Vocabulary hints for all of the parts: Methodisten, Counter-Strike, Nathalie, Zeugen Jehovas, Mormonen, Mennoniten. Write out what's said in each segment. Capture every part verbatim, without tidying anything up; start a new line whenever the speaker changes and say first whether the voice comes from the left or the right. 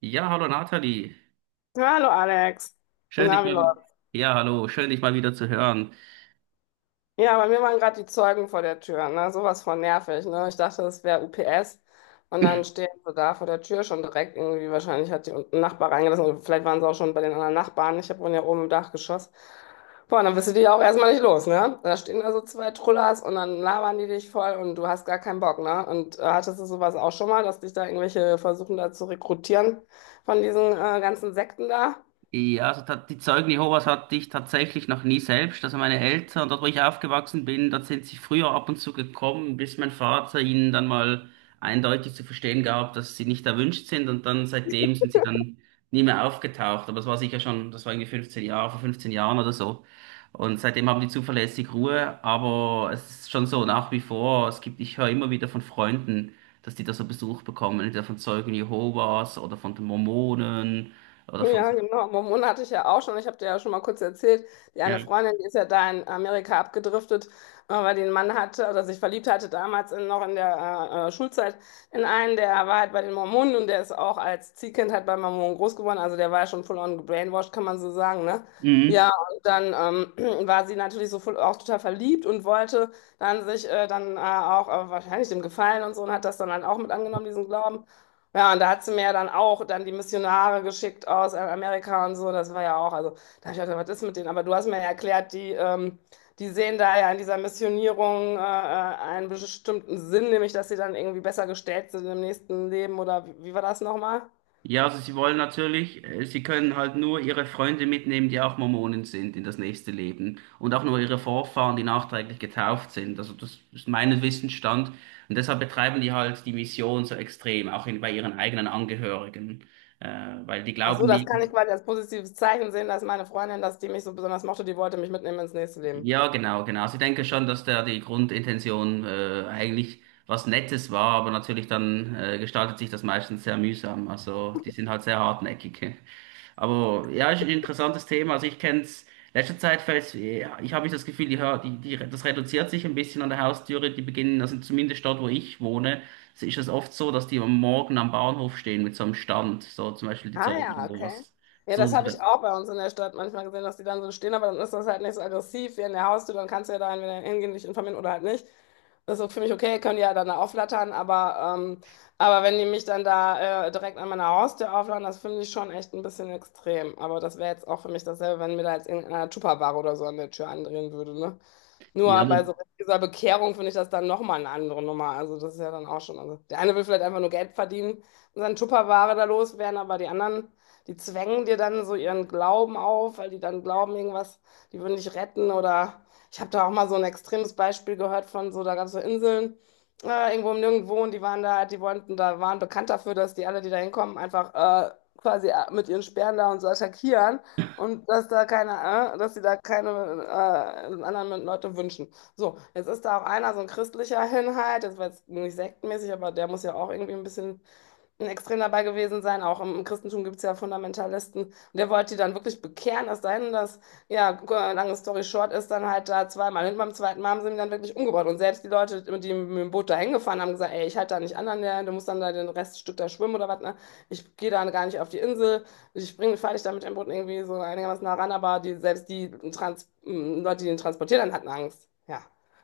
right: Ja, hallo Nathalie.
left: Ja, Hallo Alex.
right: Schön dich
left: Na, wie
right: mal,
left: läuft's?
right: ja, hallo, schön dich mal wieder zu hören.
left: Ja, bei mir waren gerade die Zeugen vor der Tür. Ne? Sowas von nervig. Ne? Ich dachte, das wäre U P S. Und dann stehen sie da vor der Tür schon direkt. Irgendwie wahrscheinlich hat die unten ein Nachbar reingelassen. Oder vielleicht waren sie auch schon bei den anderen Nachbarn. Ich hab wohne ja oben im Dachgeschoss. Boah, dann bist du dich auch erstmal nicht los, ne? Da stehen da so zwei Trullers und dann labern die dich voll und du hast gar keinen Bock, ne? Und äh, hattest du sowas auch schon mal, dass dich da irgendwelche versuchen da zu rekrutieren von diesen äh, ganzen Sekten da?
right: Ja, also ta- die Zeugen Jehovas hatte ich tatsächlich noch nie selbst. Also meine Eltern, dort wo ich aufgewachsen bin, dort sind sie früher ab und zu gekommen, bis mein Vater ihnen dann mal eindeutig zu verstehen gab, dass sie nicht erwünscht sind. Und dann seitdem sind sie dann nie mehr aufgetaucht. Aber das war sicher schon, das war irgendwie fünfzehn Jahre, vor fünfzehn Jahren oder so. Und seitdem haben die zuverlässig Ruhe. Aber es ist schon so nach wie vor, es gibt, ich höre immer wieder von Freunden, dass die da so Besuch bekommen, entweder von Zeugen Jehovas oder von den Mormonen oder von...
left: Ja, genau. Mormonen hatte ich ja auch schon. Ich habe dir ja schon mal kurz erzählt. Die
right: Ja.
left: eine Freundin, die ist ja da in Amerika abgedriftet, äh, weil die einen Mann hatte oder sich verliebt hatte damals in, noch in der äh, äh, Schulzeit in einen, der war halt bei den Mormonen und der ist auch als Ziehkind halt bei Mormonen groß geworden. Also der war ja schon full on gebrainwashed, kann man so sagen, ne?
right: Mhm.
left: Ja, und dann ähm, war sie natürlich so voll, auch total verliebt und wollte dann sich äh, dann äh, auch äh, wahrscheinlich dem gefallen und so und hat das dann halt auch mit angenommen, diesen Glauben. Ja, und da hat sie mir ja dann auch dann die Missionare geschickt aus Amerika und so. Das war ja auch, also da habe ich gedacht, was ist mit denen? Aber du hast mir ja erklärt, die, ähm, die sehen da ja in dieser Missionierung äh, äh, einen bestimmten Sinn, nämlich dass sie dann irgendwie besser gestellt sind im nächsten Leben oder wie, wie war das nochmal?
right: Ja, also sie wollen natürlich, äh, sie können halt nur ihre Freunde mitnehmen, die auch Mormonen sind, in das nächste Leben und auch nur ihre Vorfahren, die nachträglich getauft sind. Also das ist mein Wissensstand und deshalb betreiben die halt die Mission so extrem, auch in, bei ihren eigenen Angehörigen, äh, weil die
left: Ach so,
right: glauben
left: das
right: nicht.
left: kann ich quasi als positives Zeichen sehen, dass meine Freundin, dass die mich so besonders mochte, die wollte mich mitnehmen ins nächste Leben.
right: Ja, genau, genau. Sie denken schon, dass da die Grundintention äh, eigentlich was Nettes war, aber natürlich dann äh, gestaltet sich das meistens sehr mühsam. Also die sind halt sehr hartnäckig. Aber ja, ist ein interessantes Thema. Also ich kenne es, letzter Zeit fällt ja, ich habe das Gefühl, die, Hör- die, die, das reduziert sich ein bisschen an der Haustüre. Die beginnen, also zumindest dort, wo ich wohne, ist es oft so, dass die am Morgen am Bahnhof stehen mit so einem Stand, so zum Beispiel die
left: Ah ja,
right: Zeugen oder
left: okay.
right: was.
left: Ja,
right: So,
left: das
right: so,
left: habe ich auch bei uns in der Stadt manchmal gesehen, dass die dann so stehen, aber dann ist das halt nicht so aggressiv wie in der Haustür, dann kannst du ja da entweder hingehen, dich informieren oder halt nicht. Das ist für mich okay, können die ja dann da auflattern, aber, ähm, aber wenn die mich dann da äh, direkt an meiner Haustür auflattern, das finde ich schon echt ein bisschen extrem. Aber das wäre jetzt auch für mich dasselbe, wenn mir da jetzt irgendeiner Tupperware oder so an der Tür andrehen würde, ne?
right: ja,
left: Nur bei
right: aber
left: so dieser Bekehrung finde ich das dann nochmal eine andere Nummer. Also das ist ja dann auch schon. Also der eine will vielleicht einfach nur Geld verdienen und seine Tupperware da loswerden, aber die anderen, die zwängen dir dann so ihren Glauben auf, weil die dann glauben, irgendwas, die würden dich retten. Oder ich habe da auch mal so ein extremes Beispiel gehört von so, da gab es so Inseln, äh, irgendwo im Nirgendwo und die waren da, die wollten, da waren bekannt dafür, dass die alle, die da hinkommen, einfach äh, quasi äh, mit ihren Speeren da und so attackieren. Und dass da keine, äh, dass sie da keine äh, anderen Leute wünschen. So, jetzt ist da auch einer, so ein christlicher Hinhalt, das war jetzt nicht sektenmäßig, aber der muss ja auch irgendwie ein bisschen extrem dabei gewesen sein. Auch im Christentum gibt es ja Fundamentalisten. Und der wollte die dann wirklich bekehren, es sei denn, dass, ja, lange Story short ist, dann halt da zweimal hin. Beim zweiten Mal haben sie ihn dann wirklich umgebracht. Und selbst die Leute, die mit dem Boot da hingefahren haben, gesagt: Ey, ich halte da nicht an, an der, du musst dann da den Reststück da schwimmen oder was. Ne? Ich gehe da gar nicht auf die Insel. Ich bringe, fahre dich da mit dem Boot irgendwie so einigermaßen nah ran. Aber die, selbst die Trans hm, Leute, die ihn transportiert haben, hatten Angst. Ja.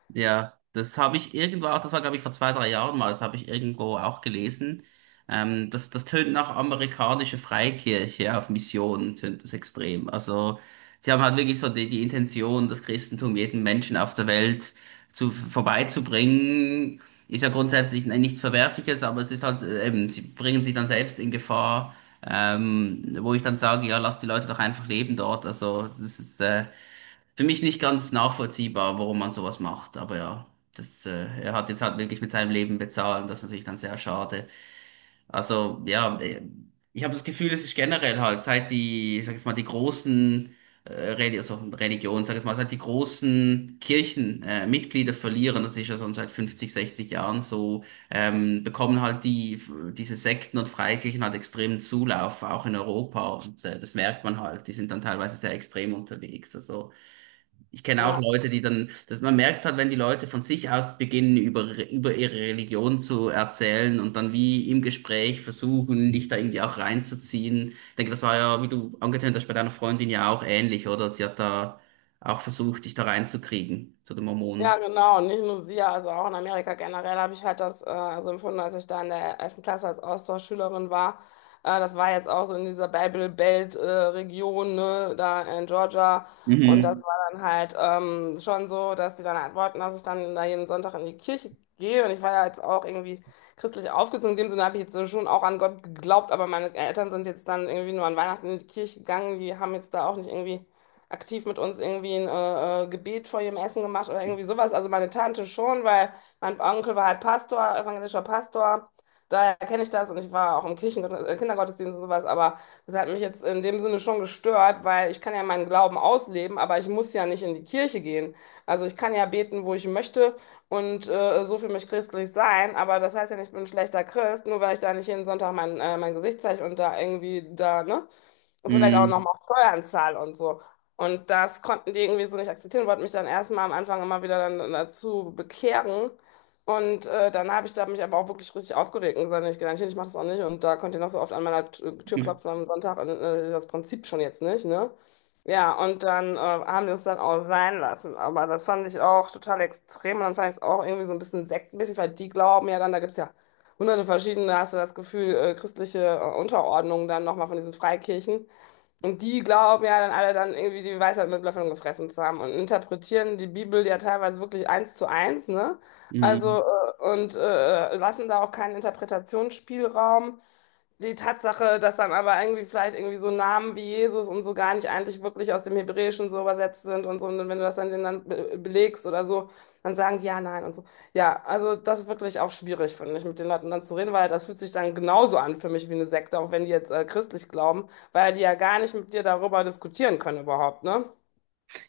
right: ja, das habe ich irgendwo auch, das war glaube ich vor zwei, drei Jahren mal, das habe ich irgendwo auch gelesen. Ähm, das, das tönt nach amerikanische Freikirche auf Mission, tönt das extrem. Also, die haben halt wirklich so die, die Intention, das Christentum jedem Menschen auf der Welt zu, vorbeizubringen. Ist ja grundsätzlich nichts Verwerfliches, aber es ist halt, äh, eben, sie bringen sich dann selbst in Gefahr, ähm, wo ich dann sage, ja, lass die Leute doch einfach leben dort. Also, das ist, äh, für mich nicht ganz nachvollziehbar, warum man sowas macht. Aber ja, das, äh, er hat jetzt halt wirklich mit seinem Leben bezahlt und das ist natürlich dann sehr schade. Also ja, äh, ich habe das Gefühl, es ist generell halt, seit die, ich sag jetzt mal, die großen äh, Reli- also Religionen, sag jetzt mal, seit die großen Kirchen äh, Mitglieder verlieren, das ist ja schon seit fünfzig, sechzig Jahren so, ähm, bekommen halt die, diese Sekten und Freikirchen halt extremen Zulauf, auch in Europa. Und äh, das merkt man halt, die sind dann teilweise sehr extrem unterwegs. Also ich kenne auch
left: Ja.
right: Leute, die dann, dass man merkt halt, wenn die Leute von sich aus beginnen, über, über ihre Religion zu erzählen und dann wie im Gespräch versuchen, dich da irgendwie auch reinzuziehen. Ich denke, das war ja, wie du angetönt hast, bei deiner Freundin ja auch ähnlich, oder? Sie hat da auch versucht, dich da reinzukriegen, zu den
left: Ja,
right: Mormonen.
left: genau. Und nicht nur sie, also auch in Amerika generell habe ich halt das äh, so empfunden, als ich da in der elften Klasse als Austauschschülerin war. Äh, das war jetzt auch so in dieser Bible Belt äh, Region, ne, da in Georgia. Und das
right: Mhm.
left: war dann halt ähm, schon so, dass die dann halt wollten, dass ich dann da jeden Sonntag in die Kirche gehe. Und ich war ja jetzt auch irgendwie christlich aufgezogen. In dem Sinne habe ich jetzt schon auch an Gott geglaubt, aber meine Eltern sind jetzt dann irgendwie nur an Weihnachten in die Kirche gegangen. Die haben jetzt da auch nicht irgendwie aktiv mit uns irgendwie ein äh, äh, Gebet vor ihrem Essen gemacht oder irgendwie sowas. Also meine Tante schon, weil mein Onkel war halt Pastor, evangelischer Pastor. Daher kenne ich das und ich war auch im Kirchen äh, Kindergottesdienst und sowas, aber das hat mich jetzt in dem Sinne schon gestört, weil ich kann ja meinen Glauben ausleben, aber ich muss ja nicht in die Kirche gehen. Also ich kann ja beten, wo ich möchte und äh, so für mich christlich sein, aber das heißt ja nicht, ich bin ein schlechter Christ, nur weil ich da nicht jeden Sonntag mein, äh, mein Gesicht zeige und da irgendwie da, ne? Und vielleicht auch
right: Mhm.
left: nochmal Steuern zahle und so. Und das konnten die irgendwie so nicht akzeptieren, wollten mich dann erstmal am Anfang immer wieder dann dazu bekehren. Und äh, dann habe ich da mich aber auch wirklich richtig aufgeregt und gesagt, nee, ich gehe da nicht hin, ich mache das auch nicht. Und da könnt ihr noch so oft an meiner T- Tür klopfen am Sonntag, äh, das Prinzip schon jetzt nicht, ne? Ja, und dann äh, haben wir es dann auch sein lassen. Aber das fand ich auch total extrem. Und dann fand ich es auch irgendwie so ein bisschen sektenmäßig, weil die glauben ja dann, da gibt es ja hunderte verschiedene, hast du das Gefühl, äh, christliche äh, Unterordnung dann nochmal von diesen Freikirchen. Und die glauben ja dann alle dann irgendwie die Weisheit mit Löffeln gefressen zu haben und interpretieren die Bibel ja teilweise wirklich eins zu eins, ne?
right: Mhm.
left: Also, äh, und äh, lassen da auch keinen Interpretationsspielraum. Die Tatsache, dass dann aber irgendwie vielleicht irgendwie so Namen wie Jesus und so gar nicht eigentlich wirklich aus dem Hebräischen so übersetzt sind und so, und wenn du das dann denen dann be belegst oder so, dann sagen die ja, nein und so. Ja, also das ist wirklich auch schwierig, finde ich, mit den Leuten dann zu reden, weil das fühlt sich dann genauso an für mich wie eine Sekte, auch wenn die jetzt äh, christlich glauben, weil die ja gar nicht mit dir darüber diskutieren können überhaupt, ne?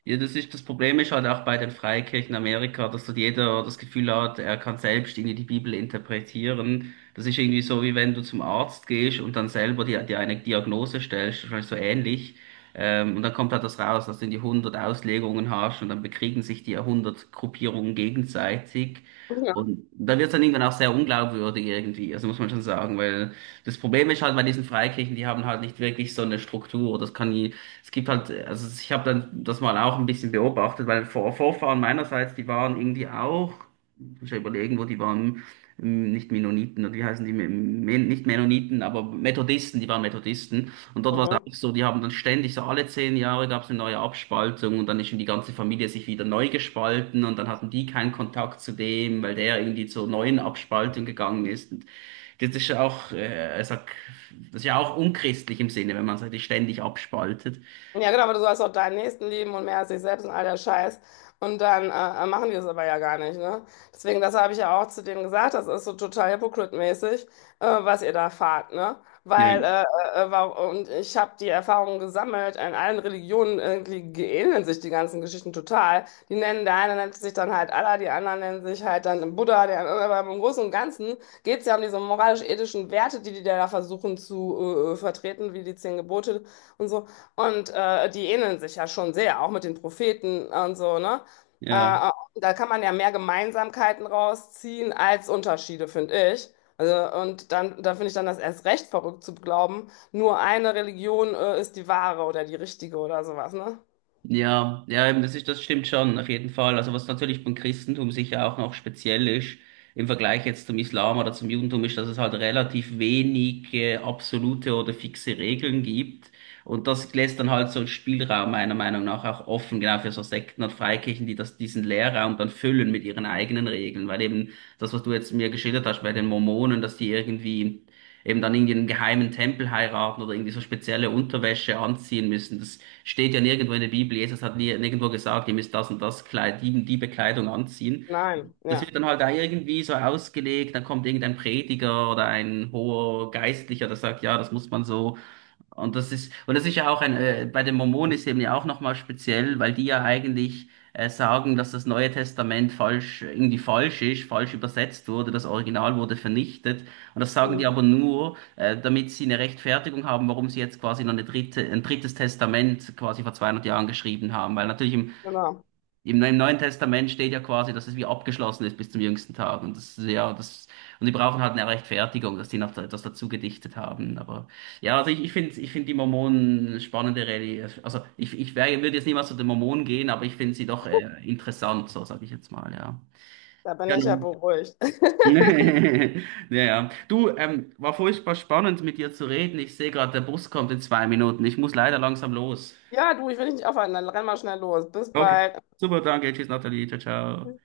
right: Ja, das ist, das Problem ist halt auch bei den Freikirchen in Amerika, dass dort jeder das Gefühl hat, er kann selbst irgendwie die Bibel interpretieren. Das ist irgendwie so, wie wenn du zum Arzt gehst und dann selber dir, dir eine Diagnose stellst, wahrscheinlich so ähnlich. Ähm, und dann kommt halt das raus, dass du die hundert Auslegungen hast und dann bekriegen sich die ja hundert Gruppierungen gegenseitig.
left: Ja.
right: Und dann wird es dann irgendwann auch sehr unglaubwürdig irgendwie, also muss man schon sagen, weil das Problem ist halt bei diesen Freikirchen, die haben halt nicht wirklich so eine Struktur. Das kann, es gibt halt, also ich habe dann das mal auch ein bisschen beobachtet, weil Vor Vorfahren meinerseits, die waren irgendwie auch, ich muss ich ja überlegen, wo die waren, ähm, nicht Mennoniten, oder wie heißen die, Men Men- nicht Mennoniten, aber Methodisten, die waren Methodisten. Und dort war es auch
left: Mhm.
right: so, die haben dann ständig, so alle zehn Jahre gab es eine neue Abspaltung und dann ist schon die ganze Familie sich wieder neu gespalten und dann hatten die keinen Kontakt zu dem, weil der irgendwie zur neuen Abspaltung gegangen ist. Und das ist ja auch, äh, ich sag, das ist ja auch unchristlich im Sinne, wenn man sich ständig abspaltet.
left: Ja, genau, aber du sollst auch deinen Nächsten lieben und mehr als dich selbst und all der Scheiß. Und dann äh, äh, machen die es aber ja gar nicht, ne? Deswegen, das habe ich ja auch zu denen gesagt, das ist so total hypocrite-mäßig, äh, was ihr da fahrt, ne?
right: Ja,
left: Weil, äh, äh, wa- und ich habe die Erfahrung gesammelt, in allen Religionen irgendwie ähneln sich die ganzen Geschichten total. Die nennen, der eine nennt sich dann halt Allah, die anderen nennen sich halt dann Buddha, der, andere- aber im Großen und Ganzen geht es ja um diese moralisch-ethischen Werte, die die da versuchen zu äh, äh, vertreten, wie die zehn Gebote. Und so. Und äh, die ähneln sich ja schon sehr, auch mit den Propheten und so, ne? Äh,
right: ja,
left: äh, Da kann man ja mehr Gemeinsamkeiten rausziehen als Unterschiede, finde ich. Also, und dann, da finde ich dann das erst recht verrückt zu glauben, nur eine Religion äh, ist die wahre oder die richtige oder sowas, ne?
right: ja, ja, eben, das ist, das stimmt schon, auf jeden Fall. Also was natürlich beim Christentum sicher auch noch speziell ist, im Vergleich jetzt zum Islam oder zum Judentum, ist, dass es halt relativ wenig äh, absolute oder fixe Regeln gibt. Und das lässt dann halt so einen Spielraum meiner Meinung nach auch offen, genau für so Sekten und Freikirchen, die das, diesen Leerraum dann füllen mit ihren eigenen Regeln. Weil eben das, was du jetzt mir geschildert hast bei den Mormonen, dass die irgendwie eben dann irgendwie einen geheimen Tempel heiraten oder irgendwie so spezielle Unterwäsche anziehen müssen, das steht ja nirgendwo in der Bibel. Jesus hat nie, nirgendwo gesagt, ihr müsst das und das Kleid, die, die Bekleidung anziehen.
left: Nein,
right: Das
left: ja.
right: wird dann halt da irgendwie so ausgelegt, dann kommt irgendein Prediger oder ein hoher Geistlicher, der sagt, ja, das muss man so. Und das ist, und das ist ja auch ein, äh, bei den Mormonen ist eben ja auch nochmal speziell, weil die ja eigentlich äh, sagen, dass das Neue Testament falsch, irgendwie falsch ist, falsch übersetzt wurde, das Original wurde vernichtet. Und das sagen die aber
left: Mhm,
right: nur, äh, damit sie eine Rechtfertigung haben, warum sie jetzt quasi noch eine dritte, ein drittes Testament quasi vor zweihundert Jahren geschrieben haben. Weil natürlich im
left: genau.
right: im, Im Neuen Testament steht ja quasi dass es wie abgeschlossen ist bis zum jüngsten Tag. Und das, ist ja, das, und die brauchen halt eine Rechtfertigung, dass die noch da- etwas dazu gedichtet haben. Aber ja, also ich, ich finde, ich finde die Mormonen eine spannende Religion. Also ich, ich wär, würde jetzt niemals zu den Mormonen gehen, aber ich finde sie doch äh, interessant, so sage ich jetzt mal, ja.
left: Da bin
right: Ja,
left: ich ja
right: nun.
left: beruhigt.
right: Ja, Du, ähm, war furchtbar spannend mit dir zu reden. Ich sehe gerade, der Bus kommt in zwei Minuten. Ich muss leider langsam los.
left: Ja, du, ich will dich nicht aufhalten, dann renn mal schnell los. Bis
right: Okay.
left: bald.
right: Super, danke. Tschüss, Nathalie. Ciao, ciao.